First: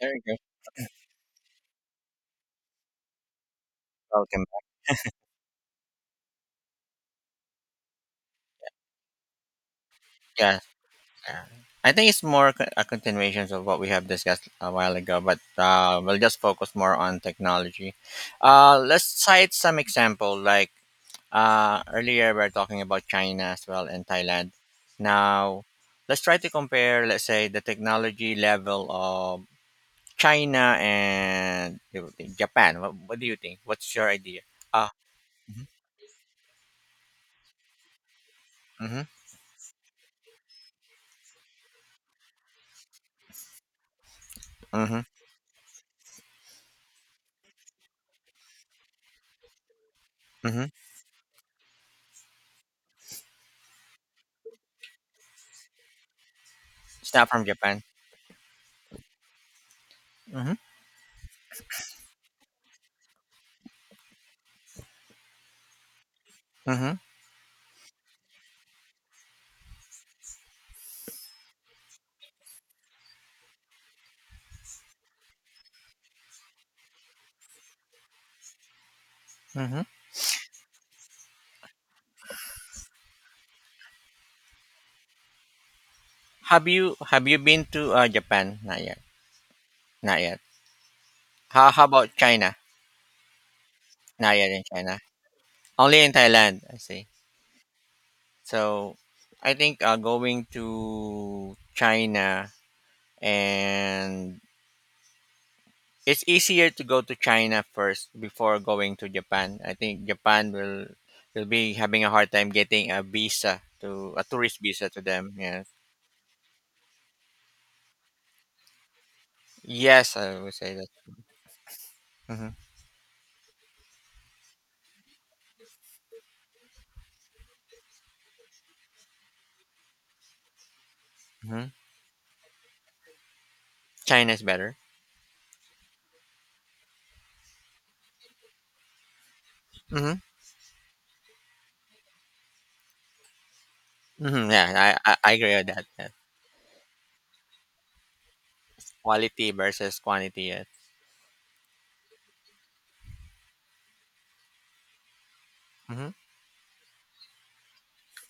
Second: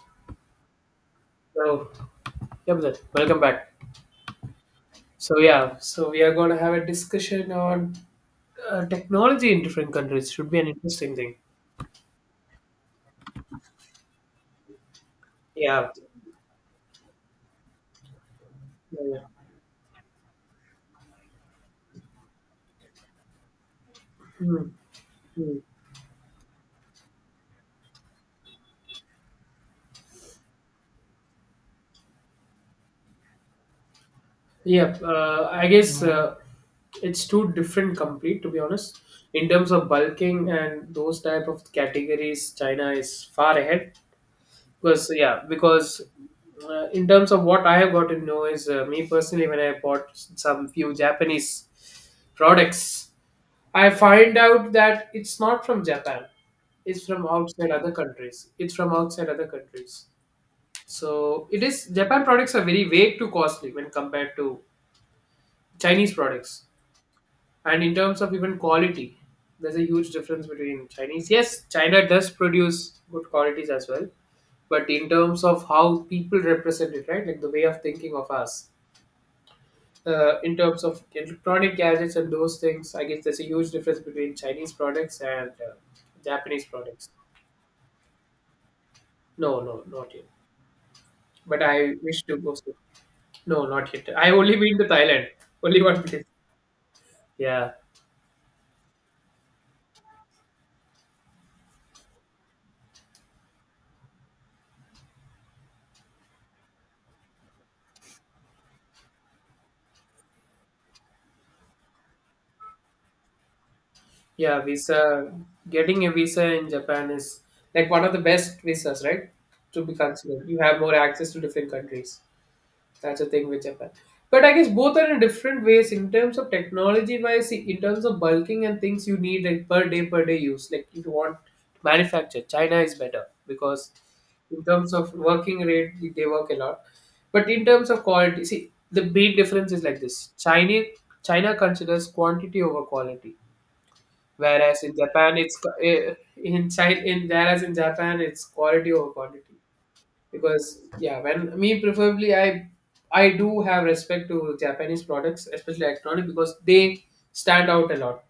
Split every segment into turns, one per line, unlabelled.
There you go.
So, yeah, Milad, welcome back.
Welcome.
So, yeah, so we are going to have a discussion on technology in different countries. Should be
Yeah.
an interesting thing.
yeah. I think it's more a continuation of what we have discussed a while ago, but
Yeah.
we'll just focus more on technology. Let's
Yeah.
cite some example. Like earlier, we are talking about China as well and Thailand.
Mm, mm.
Now, let's try to compare. Let's say the technology level of China and Japan. What do you think? What's your idea? Uh,
Yeah, I guess it's two different complete to be honest.
mm-hmm,
In terms of bulking and those type of categories, China is far ahead.
mm-hmm,
Because, yeah, because in terms of what I have got to know is, me personally when I bought
mm-hmm.
some few Japanese products I find out that it's not from Japan. It's
It's
from
not from
outside
Japan.
other countries. It's from outside other countries.
Mm-hmm,
So it is Japan products are very way too costly when compared to Chinese products.
mm-hmm,
And in terms of even quality, there's a huge difference between Chinese. Yes, China does produce good qualities as well, but in terms of how people represent it, right? Like the way of thinking of us.
mm-hmm.
In terms of electronic gadgets and those things, I guess there's a huge difference between Chinese products and Japanese
Have you
products.
have you been to Japan? Not yet.
No, no, not
Not
yet.
yet.
But
How
I
about
wish to go
China?
soon. No, not yet. I
Not yet
only
in
been to
China.
Thailand. Only
Only
one
in
place.
Thailand, I see.
Yeah,
So I think going to China and it's easier to go to China first before going to Japan. I think Japan will be having a hard time getting a visa to a tourist
yeah.
visa to
Visa
them. Yes.
getting a visa in Japan is like one of the best visas, right? To be
Yes, I
considered,
would
you
say
have
that.
more access to different countries.
hmm
That's the thing with Japan. But I guess both are in different ways in terms of technology wise. See, in terms of bulking and things you need like per day use. Like if you want
hmm.
manufacture, China is better because
China is
in
better.
terms of working rate, they work a lot. But in terms of quality, see the big difference is like
hmm
this: China, considers quantity over quality,
hmm. Yeah, I I agree with that. Yeah.
Whereas in Japan, it's quality over quantity.
Quality versus quantity yet.
Because, yeah, when me preferably, I do have respect to Japanese products, especially
Mhm.
electronic, because they stand out a lot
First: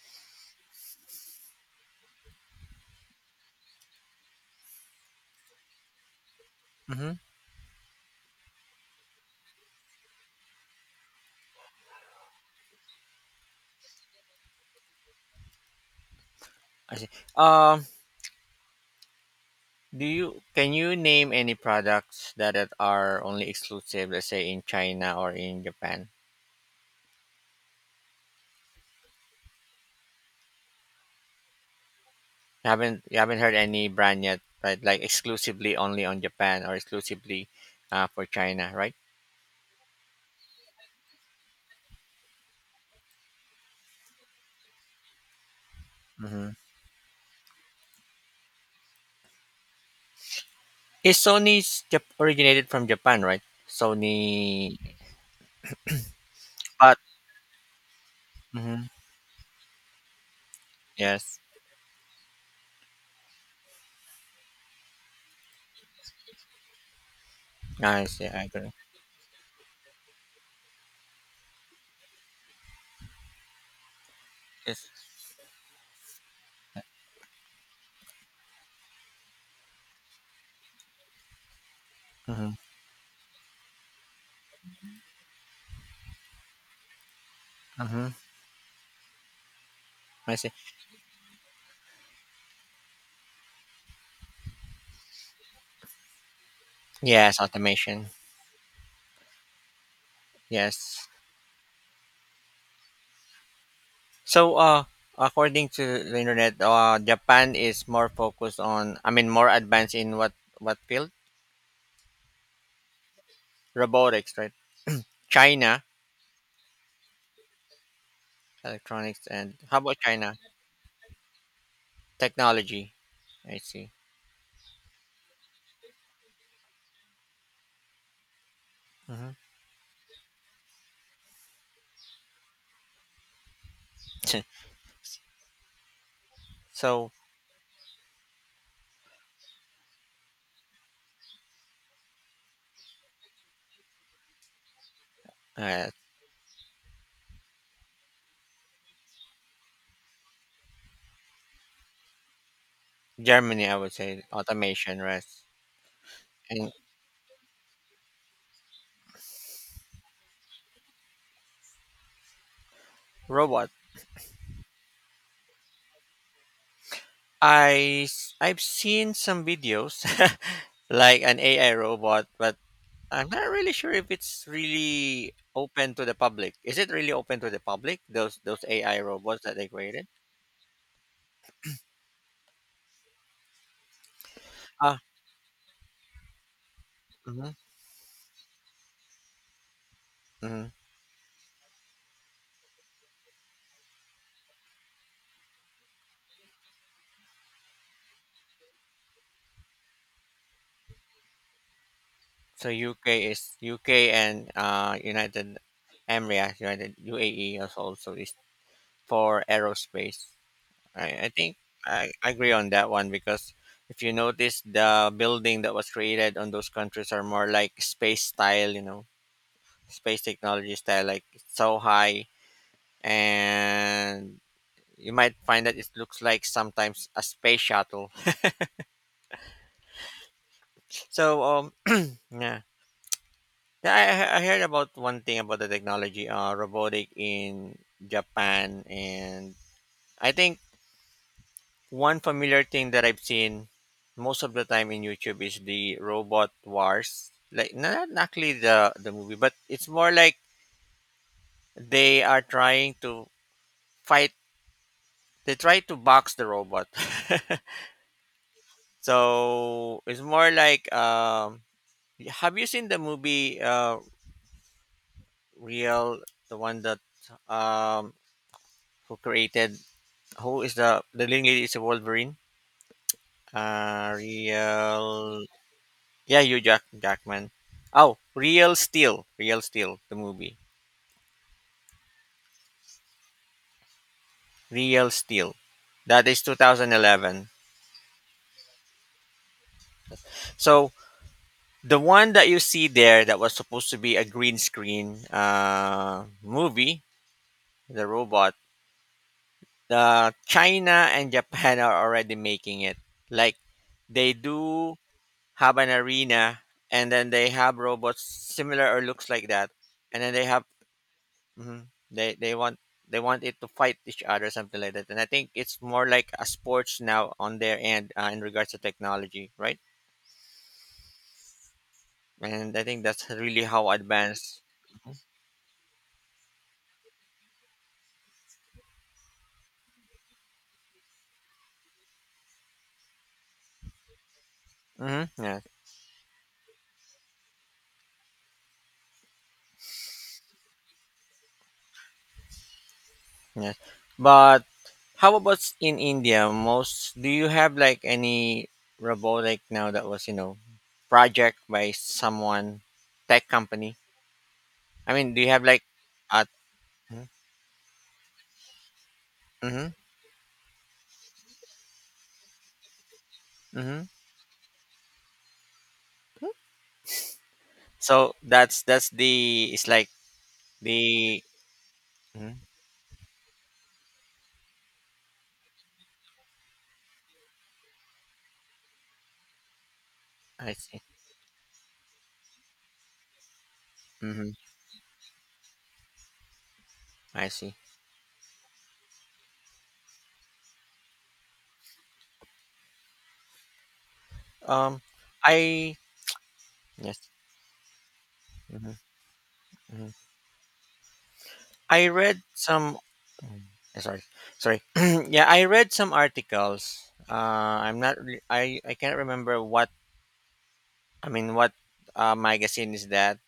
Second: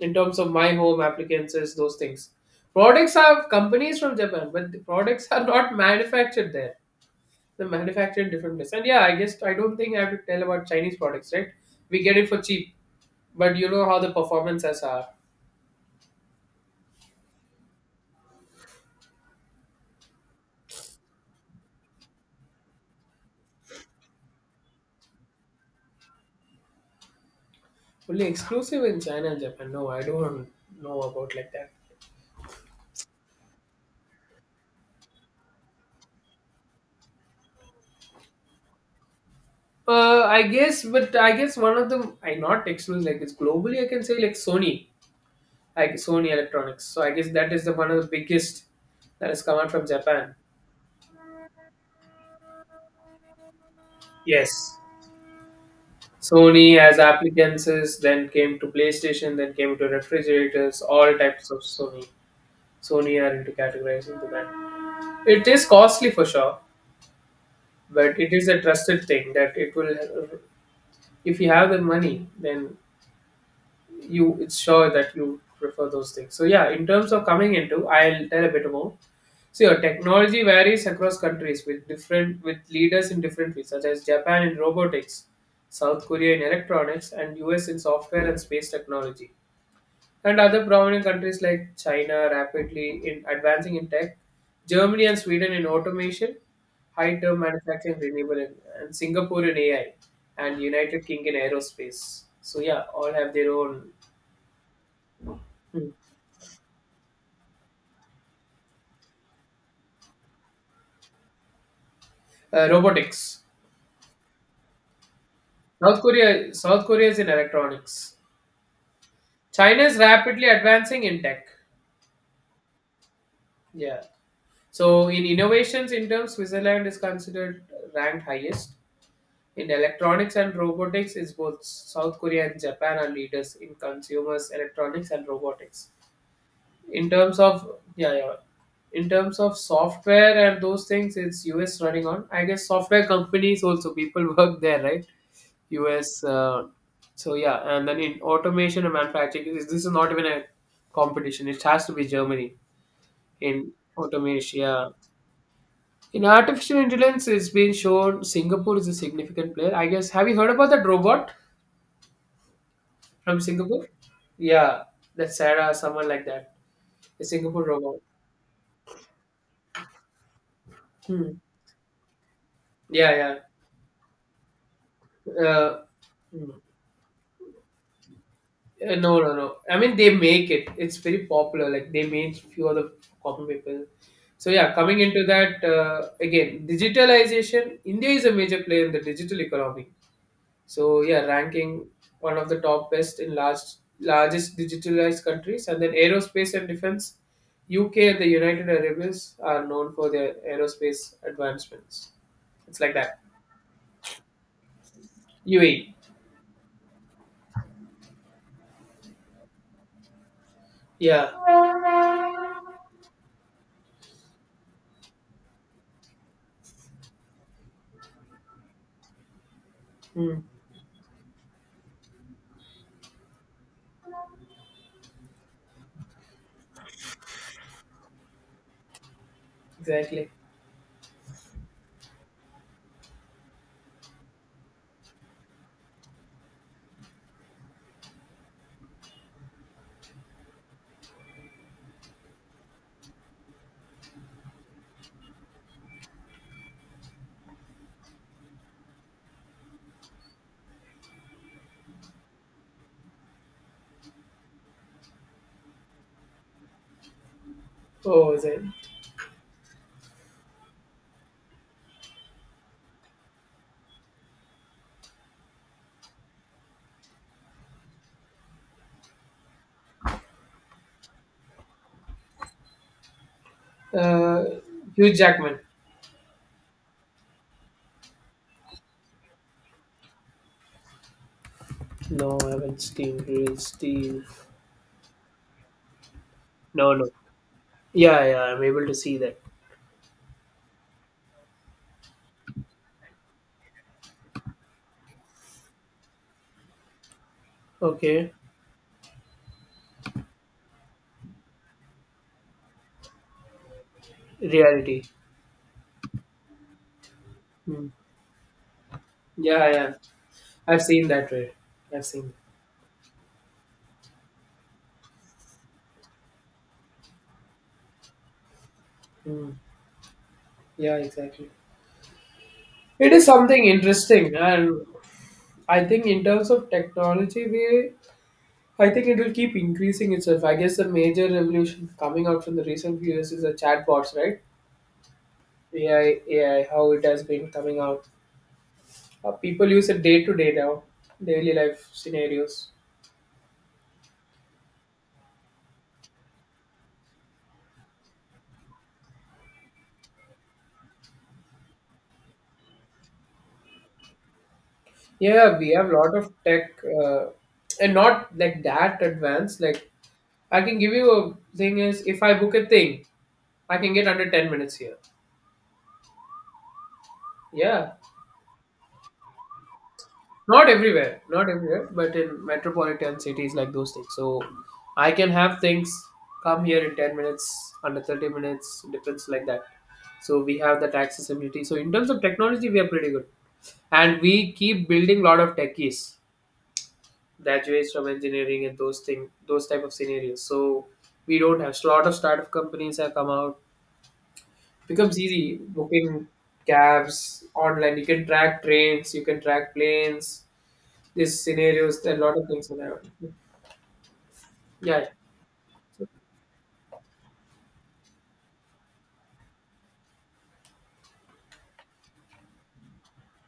in terms of my home appliances, those things. Products are companies from Japan but the products are not manufactured there.
Mhm.
They're manufactured in different place. And yeah, I guess I don't think I have to tell about Chinese products, right? We get it for cheap but you know how the performances are.
I see. Do you can you name any products that it are only exclusive, let's say in China or in Japan?
Only exclusive in China and Japan, no, I don't know about like that.
You haven't heard any brand yet, right? Like exclusively only on Japan or exclusively for China, right?
I guess, but I guess one of them, I not exclusive, like it's globally, I can say like Sony
Mm-hmm.
Electronics. So I guess that is the one of the biggest that has come out from Japan.
Is Sony's originated from Japan, right? Sony,
Yes. Sony as
but
appliances, then came to
mhm,
PlayStation, then came to refrigerators, all
yes,
types of Sony. Sony are into categorizing the brand. It is costly for sure,
I
but
see.
it
I
is a
agree.
trusted thing that it will, if you have the money, then you it's sure
Yes.
that you prefer those things. So, yeah, in terms of coming into, I'll tell a bit more. So your technology varies across countries with different
Mm-hmm.
with leaders in different fields such as Japan in robotics, South Korea in electronics, and US in
Mm-hmm.
software and space technology,
I
and
see.
other prominent countries like China rapidly in advancing in tech, Germany and Sweden in automation, high term
Yes,
manufacturing,
automation.
renewable, and Singapore in AI, and United
Yes.
Kingdom in aerospace. So, yeah, all have their own.
So, according
Hmm.
to the internet, Japan is more focused on, I mean, more advanced in what field?
Robotics.
Robotics, right? China,
South Korea. South Korea is in electronics.
electronics, and how
China is
about China?
rapidly advancing in tech.
Technology. I see.
Yeah. So in innovations in terms, Switzerland is considered ranked highest.
hmm.
In electronics and robotics, is both South Korea and Japan are leaders in consumers electronics and robotics. In
So,
terms of, yeah, yeah. In terms of software and those things, it's US running on. I guess software companies also people work there, right?
uh,
US. So, yeah, and then in automation and manufacturing, this is not even a competition. It has to be Germany
Germany,
in
I would say
automation. Yeah.
automation, right?
In
And
artificial intelligence, it's been shown Singapore is a significant player. I guess. Have you heard about that robot from
robot.
Singapore? Yeah, that Sarah, someone like that, a Singapore robot.
I've seen some videos like
Hmm.
an AI robot, but I'm
Yeah,
not really sure if it's really
yeah. Uh,
open to the
hmm.
public. Is it really open to the public? Those
Uh,
AI
no, no,
robots that
no.
they
I mean,
created.
they make it. It's very popular. Like they made few other copy people. So, yeah, coming
Ah,
into that, again,
hmm.
digitalization. India is a major player in the digital economy.
hmm.
So, yeah, ranking one of the top best in largest digitalized countries, and then aerospace and defense. UK and the United Arab Emirates are known for their aerospace advancements.
So
It's like that.
UK is UK and United
UAE.
Emirates, United UAE is also is for aerospace. I,
Yeah.
I think I agree on that one because if you notice the building that was created on those countries are more like space style, you know, space
Hmm,
technology style, like so high and you might find that it looks like sometimes a space shuttle.
exactly.
So um, yeah. Yeah, I heard about one thing about the technology, robotic in Japan, and I think one familiar thing that I've seen most of the time in YouTube is the robot wars. Like no, not actually the movie, but it's more like they are trying to fight. They try to box the robot.
Oh, was it?
So it's more like have you seen the movie Real, the one that um who created who is the leading lady is a Wolverine.
Uh, Hugh
Real,
Jackman.
yeah, you Jackman. Oh, Real Steel, Real Steel, the movie,
No, I haven't seen Real Steel.
Real Steel. That is
No, no.
2011.
Yeah, yeah, I'm able to see that.
So the one that you see there that was supposed to be a green screen movie, the
Okay.
robot. China and Japan are already making it. Like they do
Reality.
have an arena and then they have
Hmm.
robots similar or looks like that
Yeah, yeah.
and then they have
I've seen that way.
mhm,
I've seen
they want they want it to fight each other something like that and I think it's more like a sports now on their end in regards to
that.
technology,
Hmm.
right,
Yeah, exactly.
and I think
It is
that's really
something
how
interesting,
advanced
and I think in terms of technology, we I think it will keep increasing itself. I guess the major revolution coming out from the recent few years is the chatbots, right?
mm-hmm, yeah.
AI, AI, how it has been coming out. People use it day to day now, daily life scenarios.
yeah. But how about in India, most do you have like any robotic now that was you know project by someone tech company I mean do you
Yeah,
have
we
like
have a lot of
a
tech, uh, and not like that advanced. Like
Mhm,
I can give you a thing is if I book a thing, I can
mhm.
get under 10 minutes here. Yeah,
So that's the it's like
not everywhere,
the
not everywhere, but in
mhm,
metropolitan cities like those things. So I can have things come here in 10 minutes, under 30 minutes, difference like that. So we
I
have that
see.
accessibility. So in terms of technology, we are pretty good, and we
Mhm,
keep building a lot of techies,
I see.
graduates from engineering and those type of scenarios. So we don't have, so a lot of startup companies have come out,
Um,
becomes easy
I
booking
yes.
cabs online, you can track
Mhm,
trains, you can track
mhm.
planes, these scenarios
I
a lot
read
of things will
some.
happen.
mm, Sorry, sorry.
Yeah,
yeah, I read some articles. I'm not. I can't remember what I mean. What magazine is that?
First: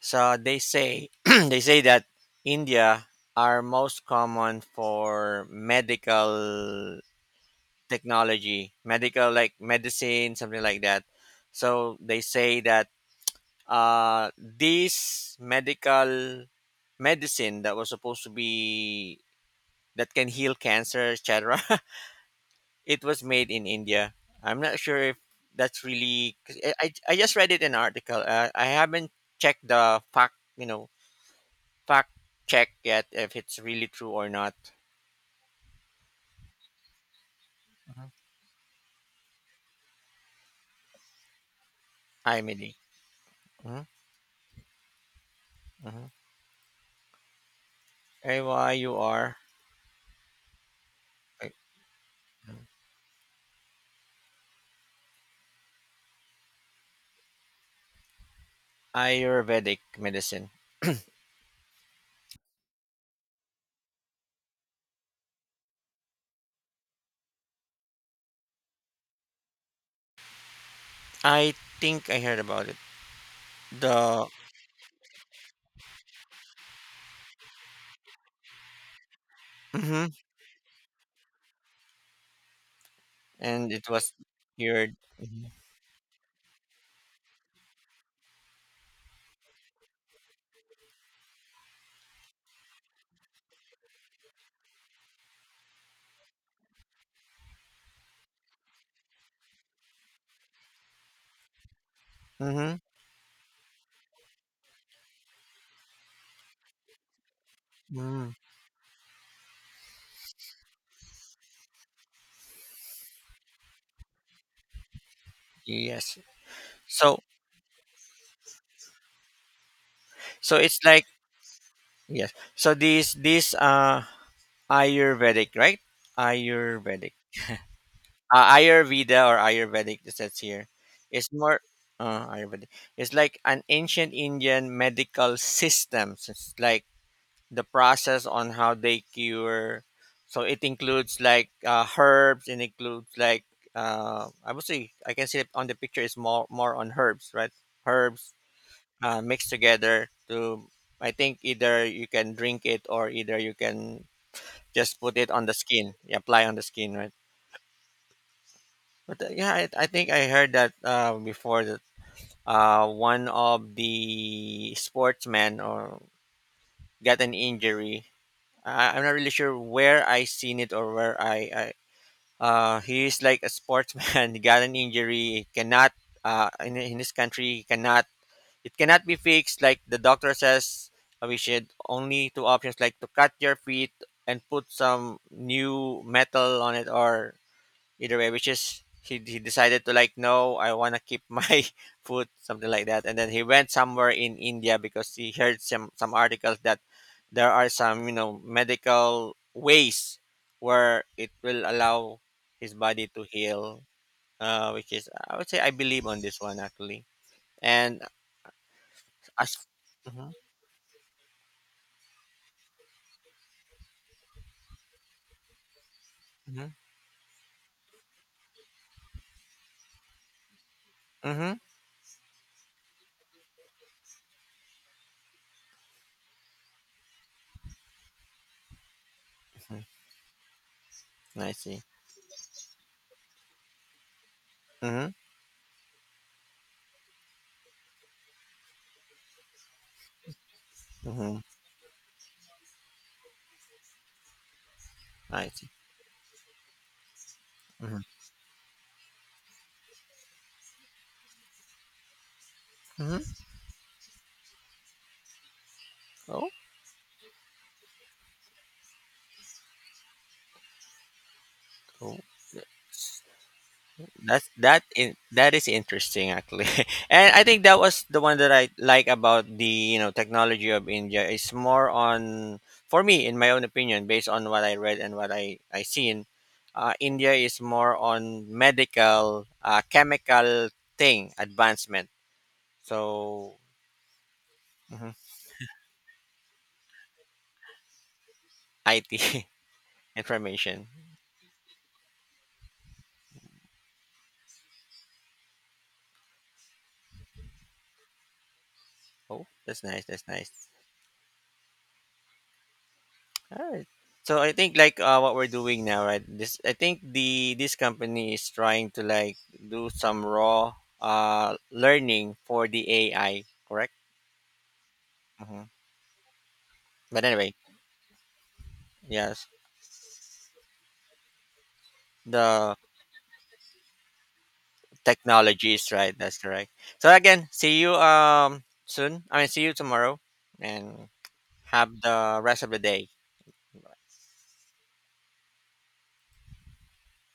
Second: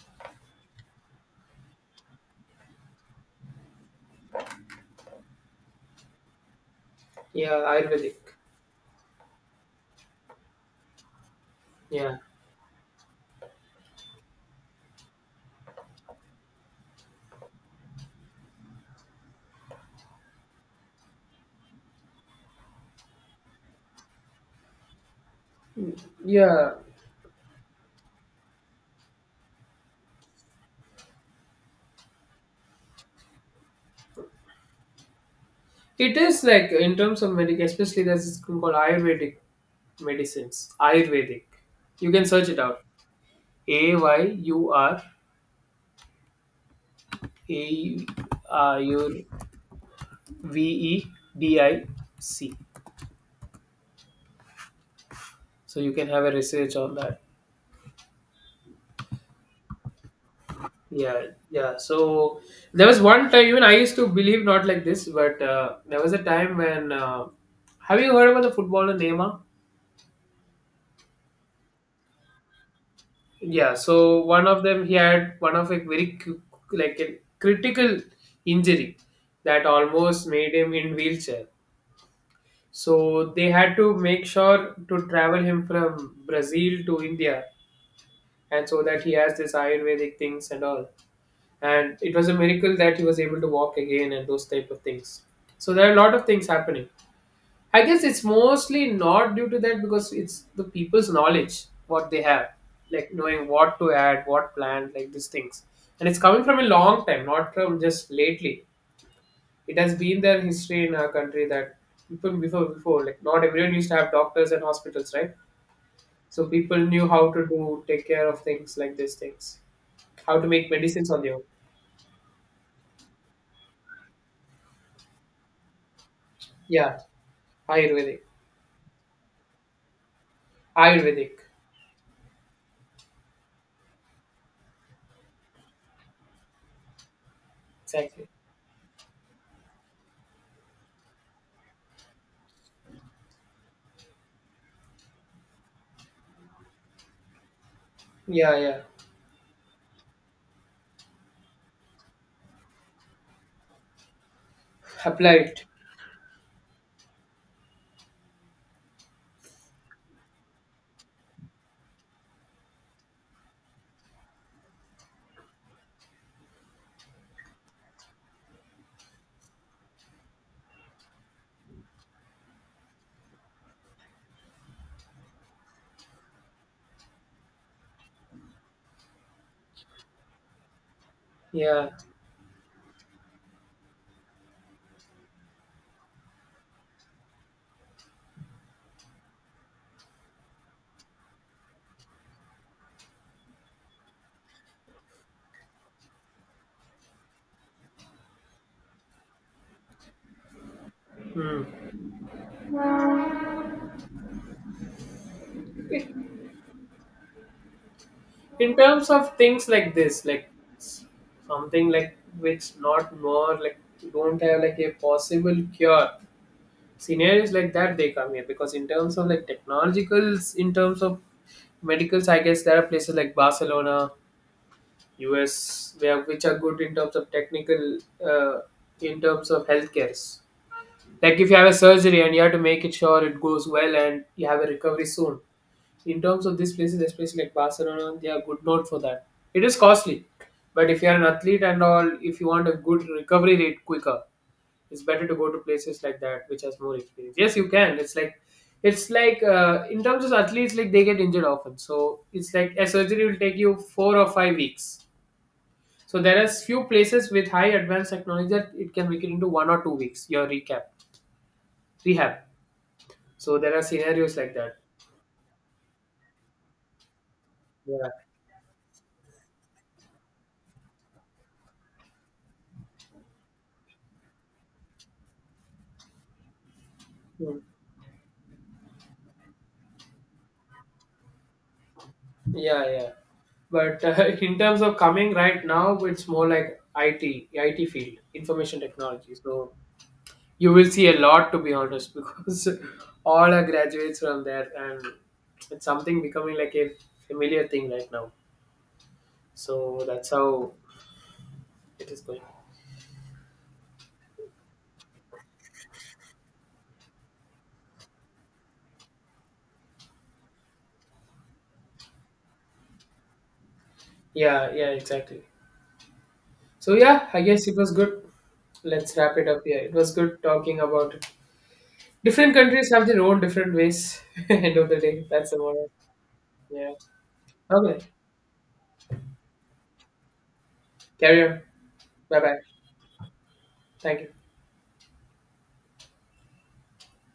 So they say they say that India are most common for medical
yeah. Ayurvedic.
technology, medical like medicine, something like that. So
Yeah.
they say that this medical medicine that was supposed to be that can heal cancer, etc. It was made in India. I'm not sure if that's
Mm.
really. 'Cause
Yeah,
I just read it in an article. I haven't checked the fact, you know, fact check yet if it's really true or not.
it is like in terms of medic, especially
Mhm.
there's this thing called ayurvedic medicines. Ayurvedic, you can
Hi,
search it
Millie.
out. A Y U R
Mm-hmm.
A U
AYUR.
V E D I C. So you can have a research on that.
Ayurvedic medicine.
Yeah, yeah. So there was one time, even I used to believe not like this, but there was a time when. Have you heard about the footballer Neymar?
I think I heard about it.
Yeah. So
The
one of them, he had one of a very like a critical injury that
hmm
almost made him in wheelchair. So they
and
had
it
to
was
make sure
cured.
to travel him from Brazil to India and so that he has this ayurvedic things and all, and it was a miracle that he was able to walk again and those type of things. So there are a lot of things happening. I guess it's mostly not due to that, because it's the people's knowledge what they have,
Mm-hmm.
like knowing what to add, what plant, like these things. And it's coming from a long time, not from just
hmm.
lately. It has been there in history in our country that people before, like not everyone used to have doctors and hospitals, right?
Yes.
So people knew how
So
to do take care of things like these things, how to
so
make
it's like
medicines on their own.
yes. So these Ayurvedic right?
Yeah,
Ayurvedic.
Ayurvedic.
Ayurveda or Ayurvedic it says here. It's
Ayurvedic,
more Ayurvedic. It's like an ancient Indian medical system. So it's like the process
exactly.
on how they cure. So it includes like herbs and includes like I would say I can see it on the picture is more more on herbs, right? Herbs
Yeah, yeah.
mixed together to I think either you can drink it or either you can just put it on the
Applied.
skin, apply on the skin, right? But yeah, I think I heard that before that one of the sportsmen or got an injury I'm not really sure where I seen it or where I he is like a sportsman. He got an injury, cannot in this country cannot it cannot be fixed. Like the doctor says, we should
Yeah.
only two options like to cut your feet and put some new metal on it or either way which is he decided to like no I want to keep my food something like that and then he went somewhere in India because he heard some articles that there are some you know medical ways where it
Hmm.
will allow his body to heal which is I would say I believe on this one actually and
In terms of
as
things like this,
mm-hmm,
like s- something like which not more like don't have like a possible cure.
mm-hmm,
Scenarios like that they come here because in terms of like technologicals, in terms of
mm-hmm,
medicals, I guess there are places like Barcelona, US, where which are good in terms of technical, uh, in terms of
mm-hmm,
healthcare. Like if
I
you have a
see
surgery and you have to make it sure it goes well and you have a recovery
mm-hmm,
soon. In terms of these places, especially like Barcelona, they are good known for that. It is costly, but if you are an
mm-hmm,
athlete and all, if you want a good recovery rate quicker, it's better to
I
go to
see
places like that which has more experience. Yes, you can.
mm-hmm,
It's like in terms of athletes, like they get injured often, so it's like a surgery will
mm-hmm.
take you 4 or 5 weeks. So there are
Oh,
few places with high advanced technology that it can make it into 1 or 2 weeks. Your recap,
cool.
rehab. So there are scenarios
That's
like that.
that in, that is interesting actually, and I think that was
Yeah.
the one that I like about the you know technology of India. It's more on for me, in my own opinion, based on what I read and what I seen. India is
Mm.
more on medical, chemical thing advancement.
Yeah, yeah.
So
But in terms of
mhm,
coming right now, it's more like IT, IT field, information technology.
IT
So you will
information.
see a lot, to be honest, because all are graduates from there, and it's something becoming like a familiar thing right now.
Oh, that's
So
nice. That's
that's
nice.
how it is going.
Alright. So I think like what we're doing now, right? This I think the this company is trying to like do some raw learning for the AI, correct?
Yeah, yeah, exactly.
hmm.
So,
But
yeah, I
anyway,
guess it was good. Let's wrap
yes,
it up here. It was good talking about. Different
the
countries have their own different ways. End of the day, that's about it.
technologies, right. That's correct.
Yeah.
So again, see you
Okay.
soon. I mean, see you tomorrow, and
Carry on.
have the
Bye bye.
rest of the day.
Thank you.